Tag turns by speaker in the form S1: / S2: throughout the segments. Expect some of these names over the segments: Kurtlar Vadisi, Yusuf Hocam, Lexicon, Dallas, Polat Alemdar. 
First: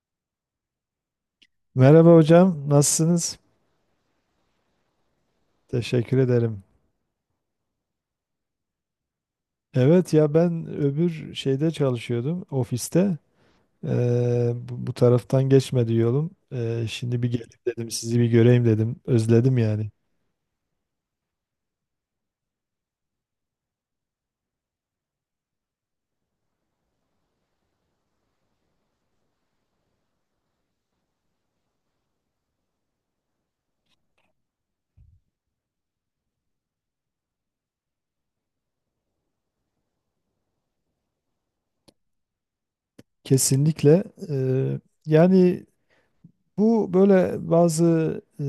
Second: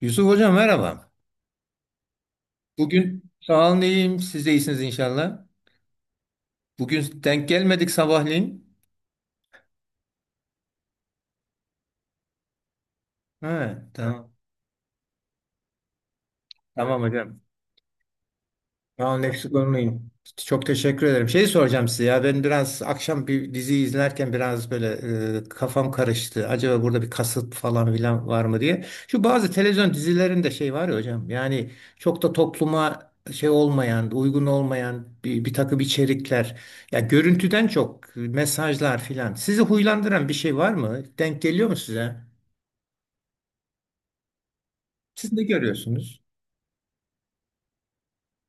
S1: Yusuf Hocam merhaba.
S2: Merhaba hocam,
S1: Bugün
S2: nasılsınız?
S1: sağ olun iyiyim. Siz de iyisiniz inşallah.
S2: Teşekkür ederim.
S1: Bugün denk gelmedik sabahleyin.
S2: Evet ya ben öbür şeyde çalışıyordum, ofiste.
S1: Ha, tamam.
S2: Bu taraftan geçmedi yolum.
S1: Tamam
S2: Şimdi bir
S1: hocam.
S2: gelip dedim, sizi bir göreyim dedim.
S1: Tamam
S2: Özledim yani.
S1: Lexicon. Çok teşekkür ederim. Şeyi soracağım size, ya ben biraz akşam bir dizi izlerken biraz böyle kafam karıştı. Acaba burada bir kasıt falan filan var mı diye. Şu bazı televizyon dizilerinde şey var ya hocam, yani çok da topluma şey olmayan, uygun olmayan bir takım içerikler. Ya görüntüden çok mesajlar filan. Sizi huylandıran bir şey var mı? Denk geliyor mu size?
S2: Kesinlikle. e,
S1: Siz ne
S2: Yani
S1: görüyorsunuz?
S2: bu böyle bazı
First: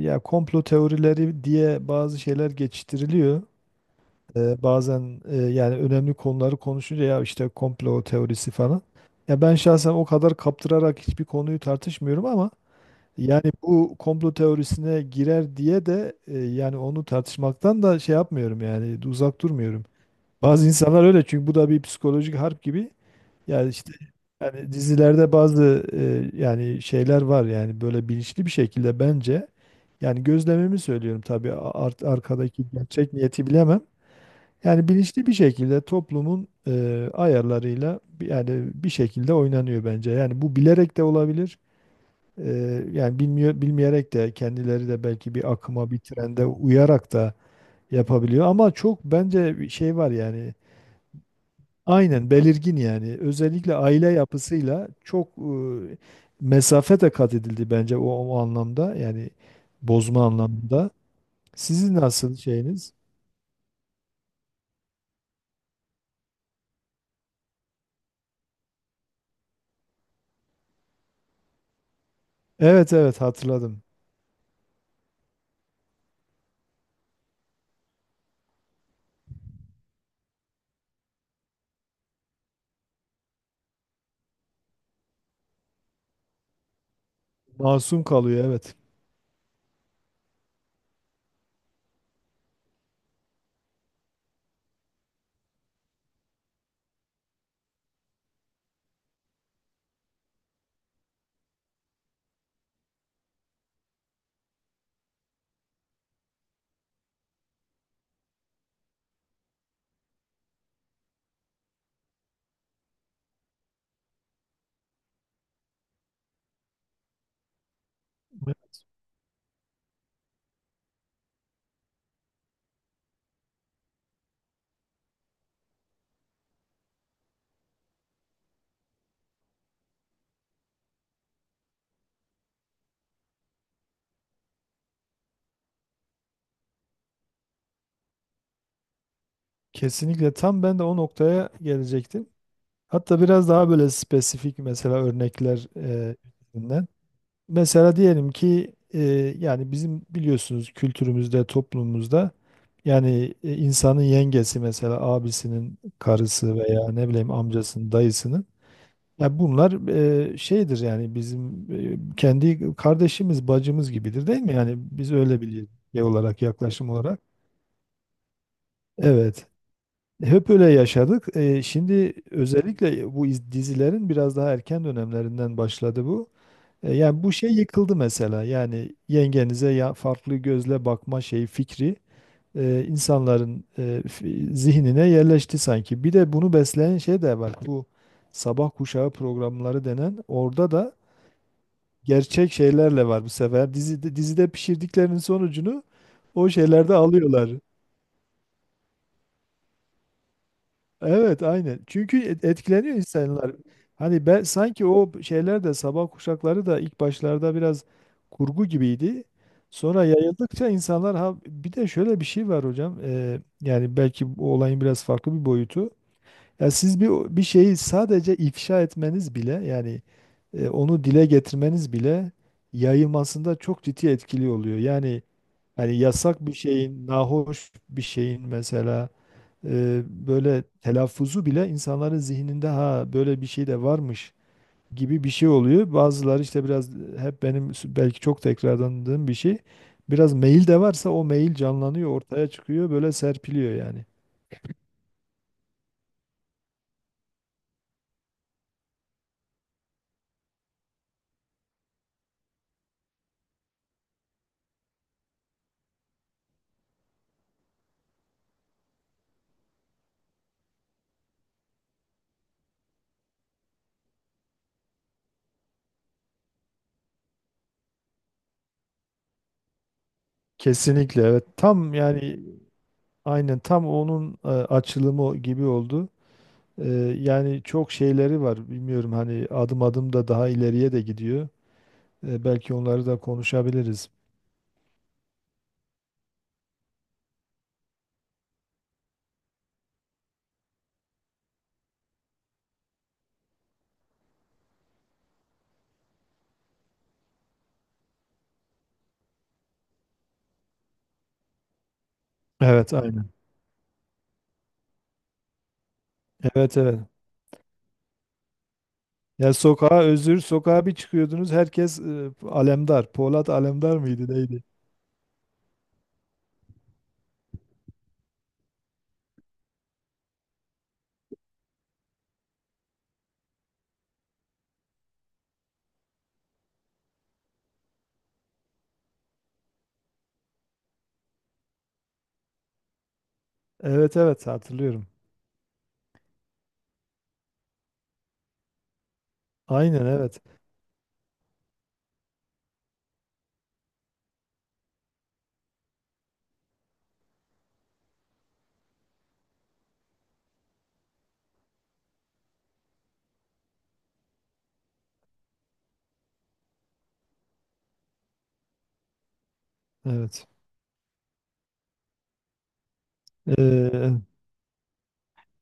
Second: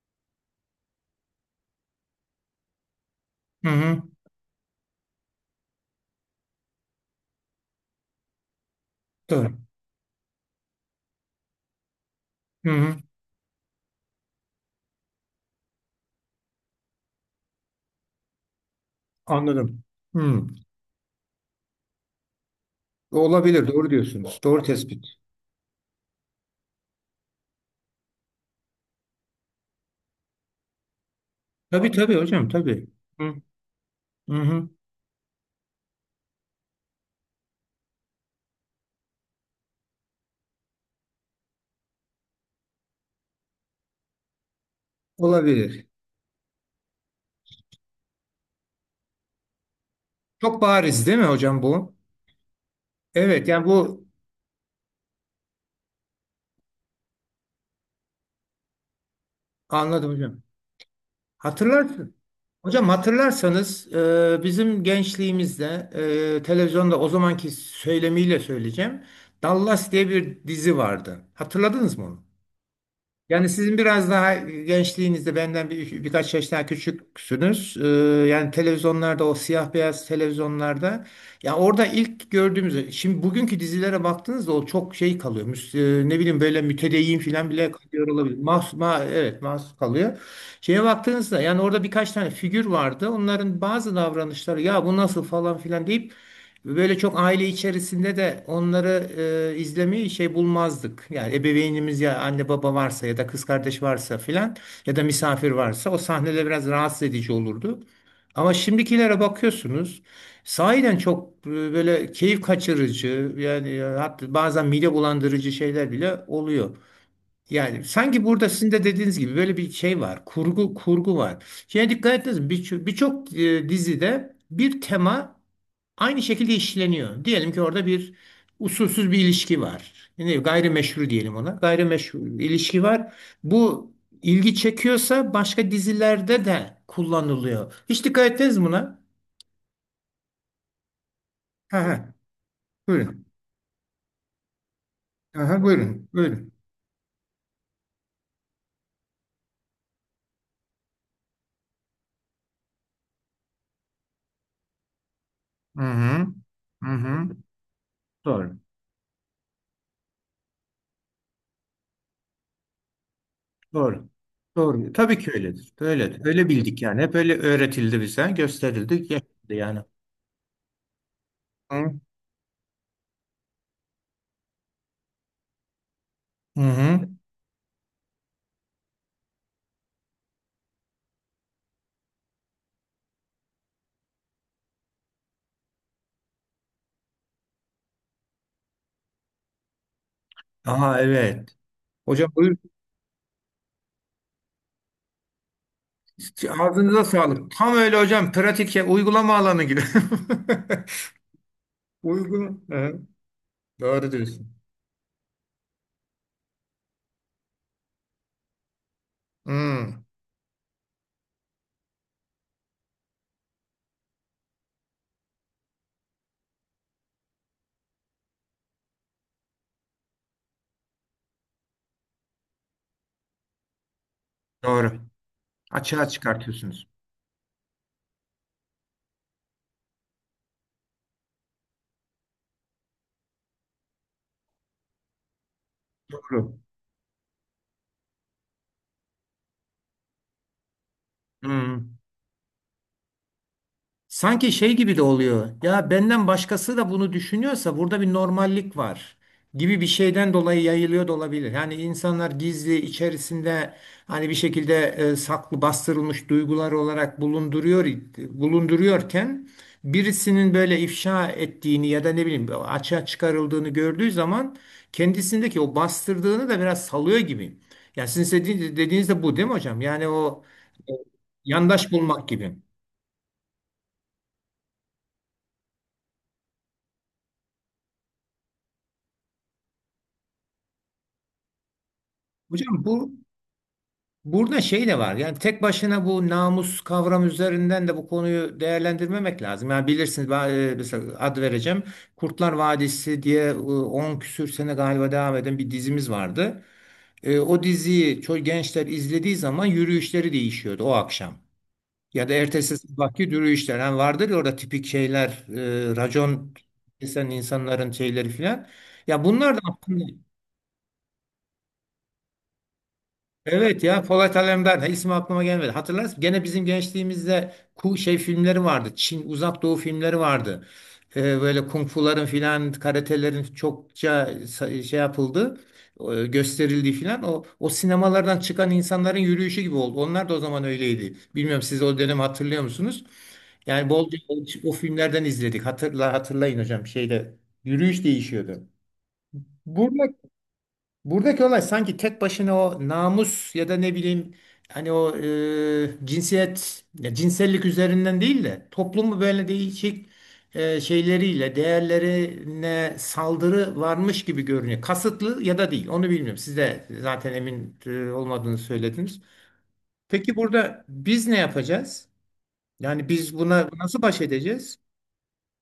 S2: ya komplo teorileri diye bazı şeyler geçiştiriliyor.
S1: Hı hı.
S2: Bazen yani önemli konuları konuşunca ya işte komplo teorisi falan. Ya ben
S1: Doğru.
S2: şahsen o kadar kaptırarak hiçbir konuyu tartışmıyorum ama
S1: Hı hı.
S2: yani bu komplo teorisine girer diye de yani onu tartışmaktan da şey yapmıyorum yani uzak
S1: Anladım.
S2: durmuyorum.
S1: Hı.
S2: Bazı insanlar öyle çünkü bu da bir psikolojik harp gibi.
S1: Olabilir,
S2: Yani
S1: doğru
S2: işte
S1: diyorsunuz. Doğru
S2: yani
S1: tespit.
S2: dizilerde bazı yani şeyler var yani böyle bilinçli bir şekilde bence yani gözlemimi söylüyorum tabii
S1: Tabii
S2: art
S1: tabii hocam,
S2: arkadaki
S1: tabii.
S2: gerçek
S1: Hı.
S2: niyeti bilemem.
S1: Hı hı.
S2: Yani bilinçli bir şekilde toplumun ayarlarıyla yani bir şekilde oynanıyor bence. Yani bu bilerek de olabilir. E, Yani bilmeyerek de kendileri de belki bir
S1: Olabilir.
S2: akıma, bir trende uyarak da yapabiliyor. Ama çok bence bir şey var yani.
S1: Çok bariz değil mi hocam bu?
S2: Aynen belirgin yani.
S1: Evet, yani
S2: Özellikle
S1: bu
S2: aile yapısıyla çok mesafe de kat edildi bence o anlamda. Yani
S1: anladım
S2: bozma
S1: hocam.
S2: anlamında. Sizin
S1: Hatırlarsın.
S2: nasıl
S1: Hocam
S2: şeyiniz?
S1: hatırlarsanız bizim gençliğimizde, televizyonda o zamanki söylemiyle söyleyeceğim. Dallas diye bir dizi vardı. Hatırladınız mı onu?
S2: Evet, evet,
S1: Yani sizin
S2: hatırladım.
S1: biraz daha gençliğinizde, benden birkaç yaş daha küçüksünüz. Yani televizyonlarda, o siyah beyaz televizyonlarda, ya orada ilk gördüğümüz, şimdi bugünkü dizilere baktığınızda o çok şey kalıyor. Ne bileyim, böyle mütedeyyin falan bile
S2: Masum
S1: kalıyor olabilir.
S2: kalıyor, evet.
S1: Evet, mahsus kalıyor. Şeye baktığınızda, yani orada birkaç tane figür vardı. Onların bazı davranışları, ya bu nasıl falan filan deyip böyle çok aile içerisinde de onları izlemeyi şey bulmazdık. Yani ebeveynimiz, ya anne baba varsa ya da kız kardeş varsa filan ya da misafir varsa, o sahneler biraz rahatsız edici olurdu. Ama şimdikilere bakıyorsunuz, sahiden çok böyle keyif kaçırıcı, yani hatta bazen mide bulandırıcı şeyler bile oluyor. Yani sanki burada sizin de dediğiniz gibi böyle bir şey var. Kurgu, kurgu var. Şeye dikkat ettiniz mi? Birçok dizide bir tema aynı şekilde işleniyor. Diyelim ki orada usulsüz bir ilişki var. Yani gayrimeşru diyelim ona. Gayrimeşru bir ilişki var. Bu ilgi çekiyorsa başka dizilerde de kullanılıyor. Hiç dikkat ettiniz mi buna?
S2: Kesinlikle, tam ben de o noktaya
S1: Ha ha.
S2: gelecektim. Hatta
S1: Buyurun.
S2: biraz daha böyle spesifik mesela
S1: Aha,
S2: örnekler
S1: buyurun. Buyurun.
S2: üzerinden. Mesela diyelim ki yani bizim biliyorsunuz kültürümüzde, toplumumuzda yani insanın yengesi mesela abisinin
S1: Hı hı.
S2: karısı veya
S1: Hı
S2: ne bileyim
S1: hı.
S2: amcasının, dayısının
S1: Doğru.
S2: ya bunlar şeydir yani bizim kendi kardeşimiz, bacımız
S1: Doğru.
S2: gibidir değil mi? Yani
S1: Doğru.
S2: biz
S1: Tabii ki
S2: öyle biliyoruz
S1: öyledir.
S2: şey
S1: Öyledir.
S2: olarak,
S1: Öyle bildik
S2: yaklaşım
S1: yani. Hep
S2: olarak.
S1: öyle öğretildi bize, gösterildi,
S2: Evet.
S1: yaşandı yani.
S2: Hep öyle yaşadık.
S1: Hı
S2: Şimdi özellikle bu dizilerin biraz daha erken dönemlerinden başladı bu.
S1: hı. Hı.
S2: Yani bu şey yıkıldı mesela. Yani yengenize ya farklı gözle bakma şeyi fikri insanların zihnine yerleşti sanki. Bir de bunu besleyen şey de var. Bu sabah kuşağı programları denen orada da
S1: Aha, evet. Hocam
S2: gerçek
S1: buyurun.
S2: şeylerle var bu sefer. Dizide, dizide pişirdiklerinin sonucunu o şeylerde
S1: Ağzınıza sağlık.
S2: alıyorlar.
S1: Tam öyle hocam. Pratik ya, uygulama alanı gibi.
S2: Evet, aynen. Çünkü
S1: Uygun.
S2: etkileniyor
S1: Evet,
S2: insanlar.
S1: doğru
S2: Hani ben
S1: diyorsun.
S2: sanki o şeyler de sabah kuşakları da ilk başlarda biraz kurgu gibiydi. Sonra
S1: Hmm,
S2: yayıldıkça insanlar ha bir de şöyle bir şey var hocam. Yani belki bu olayın biraz farklı bir boyutu. Ya siz bir şeyi sadece ifşa etmeniz bile yani onu dile getirmeniz bile yayılmasında çok ciddi etkili oluyor.
S1: doğru.
S2: Yani hani
S1: Açığa
S2: yasak bir
S1: çıkartıyorsunuz.
S2: şeyin, nahoş bir şeyin mesela böyle telaffuzu bile insanların zihninde ha böyle bir şey de varmış gibi bir şey oluyor. Bazıları
S1: Doğru.
S2: işte biraz hep benim belki çok tekrarlandığım bir şey. Biraz mail de varsa o mail
S1: Hmm.
S2: canlanıyor, ortaya çıkıyor, böyle serpiliyor yani.
S1: Sanki şey gibi de oluyor. Ya benden başkası da bunu düşünüyorsa burada bir normallik var gibi bir şeyden dolayı yayılıyor da olabilir. Yani insanlar gizli içerisinde hani bir şekilde saklı, bastırılmış duygular olarak bulunduruyor bulunduruyorken, birisinin böyle ifşa ettiğini ya da ne bileyim açığa çıkarıldığını gördüğü zaman kendisindeki o bastırdığını da biraz salıyor gibi. Ya sizin dediğiniz de bu değil mi hocam? Yani o e,
S2: Kesinlikle, evet.
S1: yandaş
S2: Tam
S1: bulmak
S2: yani
S1: gibi.
S2: aynen tam onun açılımı o gibi oldu. E, Yani çok şeyleri var. Bilmiyorum hani adım adım da daha ileriye de gidiyor. Belki
S1: Hocam
S2: onları
S1: bu,
S2: da konuşabiliriz.
S1: burada şey de var. Yani tek başına bu namus kavramı üzerinden de bu konuyu değerlendirmemek lazım. Yani bilirsiniz ben, mesela ad vereceğim, Kurtlar Vadisi diye 10 küsür sene galiba devam eden bir dizimiz vardı. E, o diziyi çok gençler izlediği zaman yürüyüşleri değişiyordu o akşam. Ya da ertesi
S2: Evet,
S1: sabahki
S2: aynen.
S1: yürüyüşler. Yani vardır ya, orada tipik şeyler, racon
S2: Evet, evet.
S1: kesen insanların şeyleri filan. Ya
S2: Ya
S1: bunlar da
S2: sokağa
S1: aslında
S2: özür, sokağa bir çıkıyordunuz herkes alemdar. Polat
S1: evet,
S2: alemdar
S1: ya
S2: mıydı
S1: Polat
S2: neydi?
S1: Alemdar. Ha, ismi aklıma gelmedi. Hatırlarsın, gene bizim gençliğimizde şey filmleri vardı. Çin, Uzak Doğu filmleri vardı. Böyle kung fuların filan, karatelerin çokça şey yapıldı, gösterildiği filan, o sinemalardan çıkan insanların yürüyüşü gibi oldu. Onlar da o zaman öyleydi. Bilmiyorum, siz o dönemi hatırlıyor musunuz? Yani
S2: Evet,
S1: bolca
S2: evet,
S1: o
S2: hatırlıyorum.
S1: filmlerden izledik. Hatırlayın hocam, şeyde yürüyüş değişiyordu.
S2: Aynen,
S1: Burada
S2: evet.
S1: Buradaki olay sanki tek başına o namus ya da ne bileyim, hani o cinsiyet ya cinsellik üzerinden değil de toplumu böyle değişik şeyleriyle, değerlerine saldırı varmış gibi görünüyor. Kasıtlı ya da değil, onu bilmiyorum. Siz de zaten emin olmadığını söylediniz. Peki
S2: Evet.
S1: burada biz ne yapacağız? Yani biz buna nasıl
S2: Ee,
S1: baş edeceğiz?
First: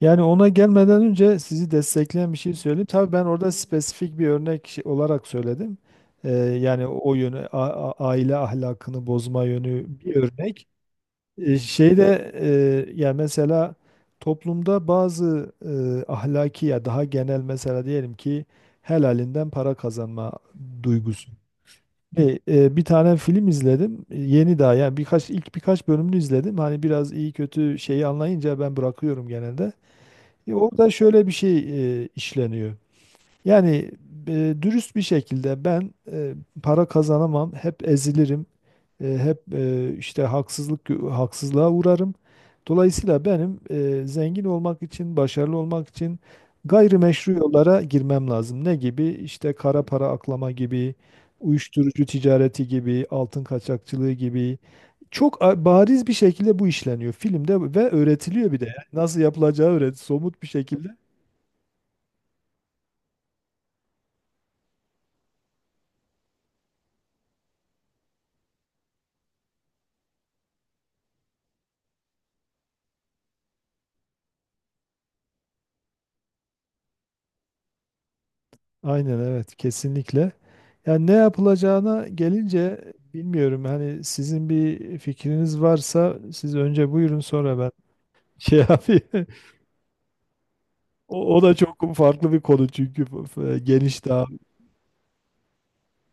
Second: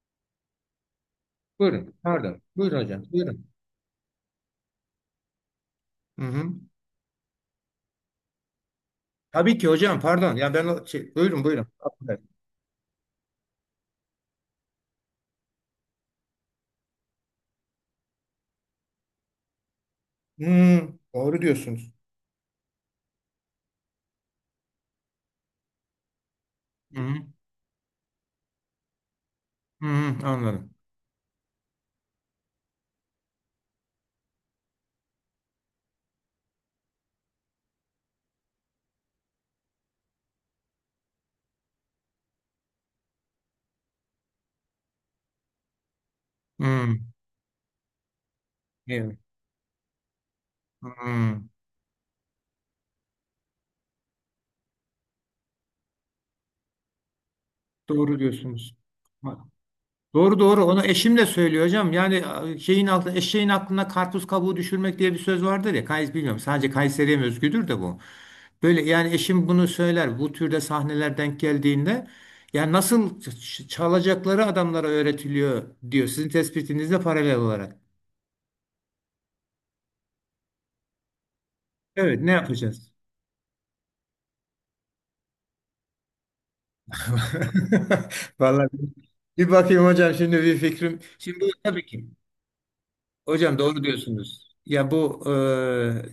S2: Yani ona gelmeden önce sizi
S1: Buyurun.
S2: destekleyen bir
S1: Pardon.
S2: şey
S1: Buyurun
S2: söyleyeyim.
S1: hocam.
S2: Tabii ben
S1: Buyurun.
S2: orada spesifik bir örnek olarak söyledim.
S1: Hı hı.
S2: Yani o yönü, aile ahlakını bozma
S1: Tabii ki
S2: yönü
S1: hocam,
S2: bir
S1: pardon. Ya ben
S2: örnek.
S1: o şey, buyurun buyurun.
S2: Şeyde yani mesela toplumda bazı ahlaki ya daha genel mesela diyelim ki helalinden para kazanma
S1: Hmm,
S2: duygusu.
S1: doğru diyorsunuz.
S2: Bir tane film izledim. Yeni daha yani birkaç ilk birkaç bölümünü izledim. Hani
S1: Hı
S2: biraz
S1: hı.
S2: iyi kötü şeyi anlayınca ben bırakıyorum genelde.
S1: Hı hı, anladım.
S2: Orada şöyle bir şey işleniyor. Yani dürüst bir şekilde ben para kazanamam, hep ezilirim, hep işte haksızlığa uğrarım. Dolayısıyla benim zengin olmak için, başarılı olmak için
S1: Hı.
S2: gayrimeşru yollara girmem lazım. Ne gibi?
S1: Evet.
S2: İşte kara para aklama gibi,
S1: Hı.
S2: uyuşturucu ticareti gibi, altın kaçakçılığı gibi. Çok bariz bir şekilde bu işleniyor filmde ve
S1: Doğru
S2: öğretiliyor bir de.
S1: diyorsunuz.
S2: Yani nasıl
S1: Ha,
S2: yapılacağı öğret,
S1: doğru
S2: somut bir
S1: doğru. Onu
S2: şekilde.
S1: eşim de söylüyor hocam. Yani a, şeyin altı, eşeğin aklına karpuz kabuğu düşürmek diye bir söz vardır ya. Kays bilmiyorum. Sadece Kayseri'ye mi özgüdür de bu. Böyle yani eşim bunu söyler. Bu türde sahneler denk geldiğinde, ya nasıl çalacakları adamlara öğretiliyor diyor. Sizin tespitinizle paralel olarak.
S2: Aynen, evet, kesinlikle. Yani ne yapılacağına
S1: Evet, ne
S2: gelince
S1: yapacağız?
S2: bilmiyorum. Hani sizin bir fikriniz varsa siz önce buyurun sonra ben şey
S1: Vallahi
S2: yapayım.
S1: bir bakayım hocam, şimdi bir fikrim.
S2: O,
S1: Şimdi
S2: o
S1: bu
S2: da
S1: tabii
S2: çok
S1: ki
S2: farklı bir konu çünkü
S1: hocam doğru
S2: geniş daha.
S1: diyorsunuz. Ya bu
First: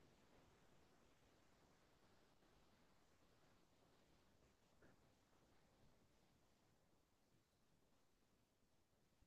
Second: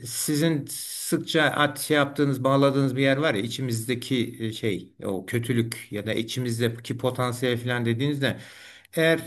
S1: sizin sıkça şey yaptığınız, bağladığınız bir yer var ya, içimizdeki o kötülük ya da içimizdeki potansiyel falan dediğinizde, eğer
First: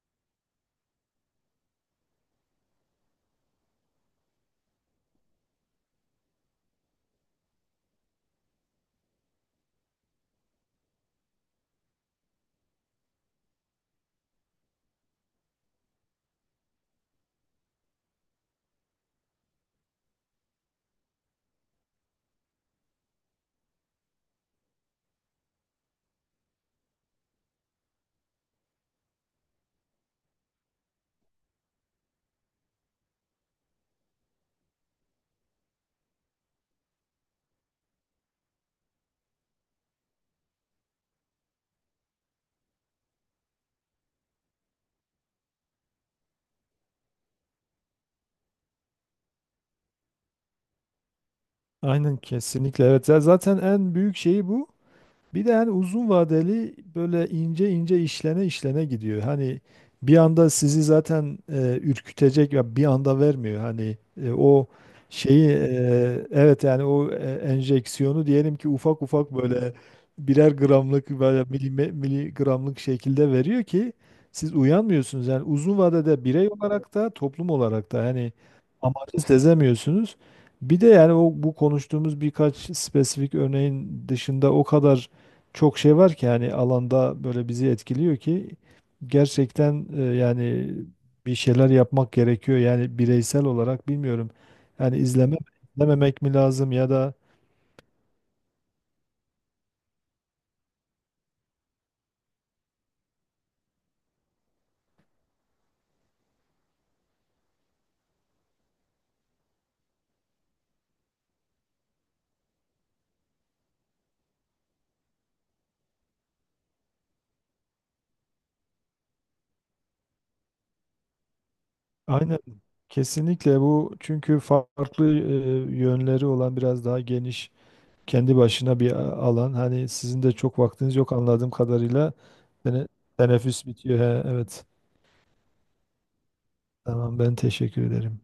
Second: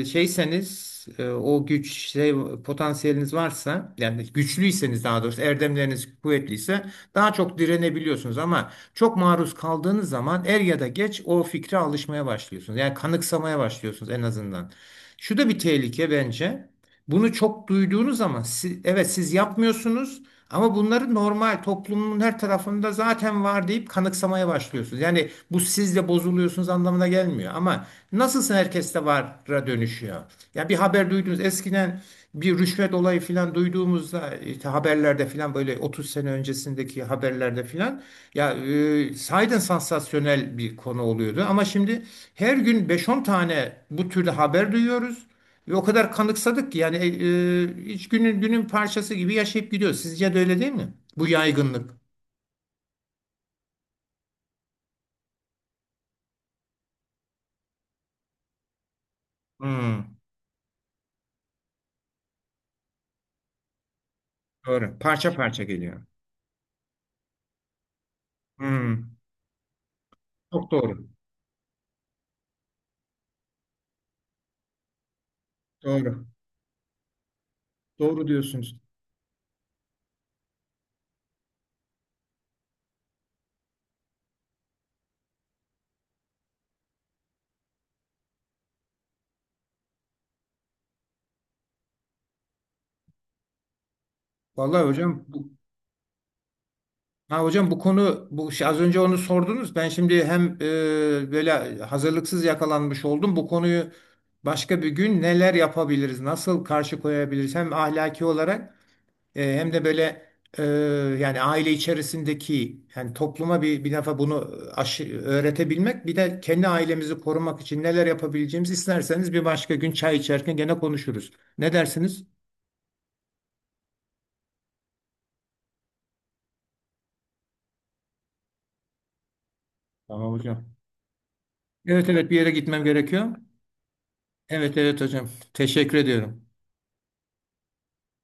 S1: şeyseniz, o güç, potansiyeliniz varsa, yani güçlüyseniz, daha doğrusu erdemleriniz kuvvetliyse daha çok direnebiliyorsunuz, ama çok maruz kaldığınız zaman er ya da geç o fikre alışmaya başlıyorsunuz. Yani kanıksamaya başlıyorsunuz en azından. Şu da bir tehlike bence. Bunu çok duyduğunuz zaman evet, siz yapmıyorsunuz, ama bunları normal toplumun her tarafında zaten var deyip kanıksamaya başlıyorsunuz. Yani bu, siz de bozuluyorsunuz anlamına gelmiyor, ama nasılsa herkeste vara dönüşüyor. Ya bir haber duydunuz eskiden, bir rüşvet olayı filan duyduğumuzda, işte haberlerde filan, böyle 30 sene öncesindeki haberlerde filan, ya sahiden sansasyonel bir konu oluyordu, ama şimdi her gün beş on tane bu türlü haber duyuyoruz. Ve o kadar kanıksadık ki, yani hiç günün parçası gibi yaşayıp gidiyor. Sizce de öyle değil mi? Bu yaygınlık.
S2: Aynen, kesinlikle, evet. Ya zaten en büyük şeyi bu. Bir de hani uzun vadeli böyle ince ince işlene işlene gidiyor. Hani bir
S1: Hmm,
S2: anda sizi zaten ürkütecek ya bir anda vermiyor. Hani o
S1: doğru. Parça
S2: şeyi
S1: parça geliyor.
S2: evet yani enjeksiyonu diyelim ki ufak
S1: Hmm,
S2: ufak böyle birer
S1: çok doğru.
S2: gramlık böyle miligramlık şekilde veriyor ki siz uyanmıyorsunuz. Yani uzun vadede
S1: Doğru.
S2: birey olarak da toplum olarak da
S1: Doğru
S2: yani
S1: diyorsunuz.
S2: amacı sezemiyorsunuz. Bir de yani o bu konuştuğumuz birkaç spesifik örneğin dışında o kadar çok şey var ki yani alanda böyle bizi etkiliyor ki gerçekten yani bir şeyler yapmak gerekiyor. Yani bireysel olarak bilmiyorum.
S1: Vallahi
S2: Yani
S1: hocam bu,
S2: izlememek mi lazım ya da
S1: ha hocam, bu konu, bu şey, az önce onu sordunuz. Ben şimdi hem böyle hazırlıksız yakalanmış oldum. Bu konuyu, başka bir gün neler yapabiliriz, nasıl karşı koyabiliriz, hem ahlaki olarak, hem de böyle, e, yani aile içerisindeki, yani topluma bir defa bunu öğretebilmek, bir de kendi ailemizi korumak için neler yapabileceğimizi, isterseniz bir başka gün çay içerken gene konuşuruz. Ne dersiniz?
S2: aynen kesinlikle bu çünkü farklı yönleri olan biraz daha geniş kendi başına alan. Hani sizin de
S1: Tamam
S2: çok
S1: hocam.
S2: vaktiniz yok anladığım
S1: Evet
S2: kadarıyla.
S1: evet, bir yere gitmem
S2: Tene-
S1: gerekiyor.
S2: Teneffüs bitiyor. He, evet.
S1: Evet evet hocam. Teşekkür ediyorum.
S2: Tamam, ben teşekkür ederim.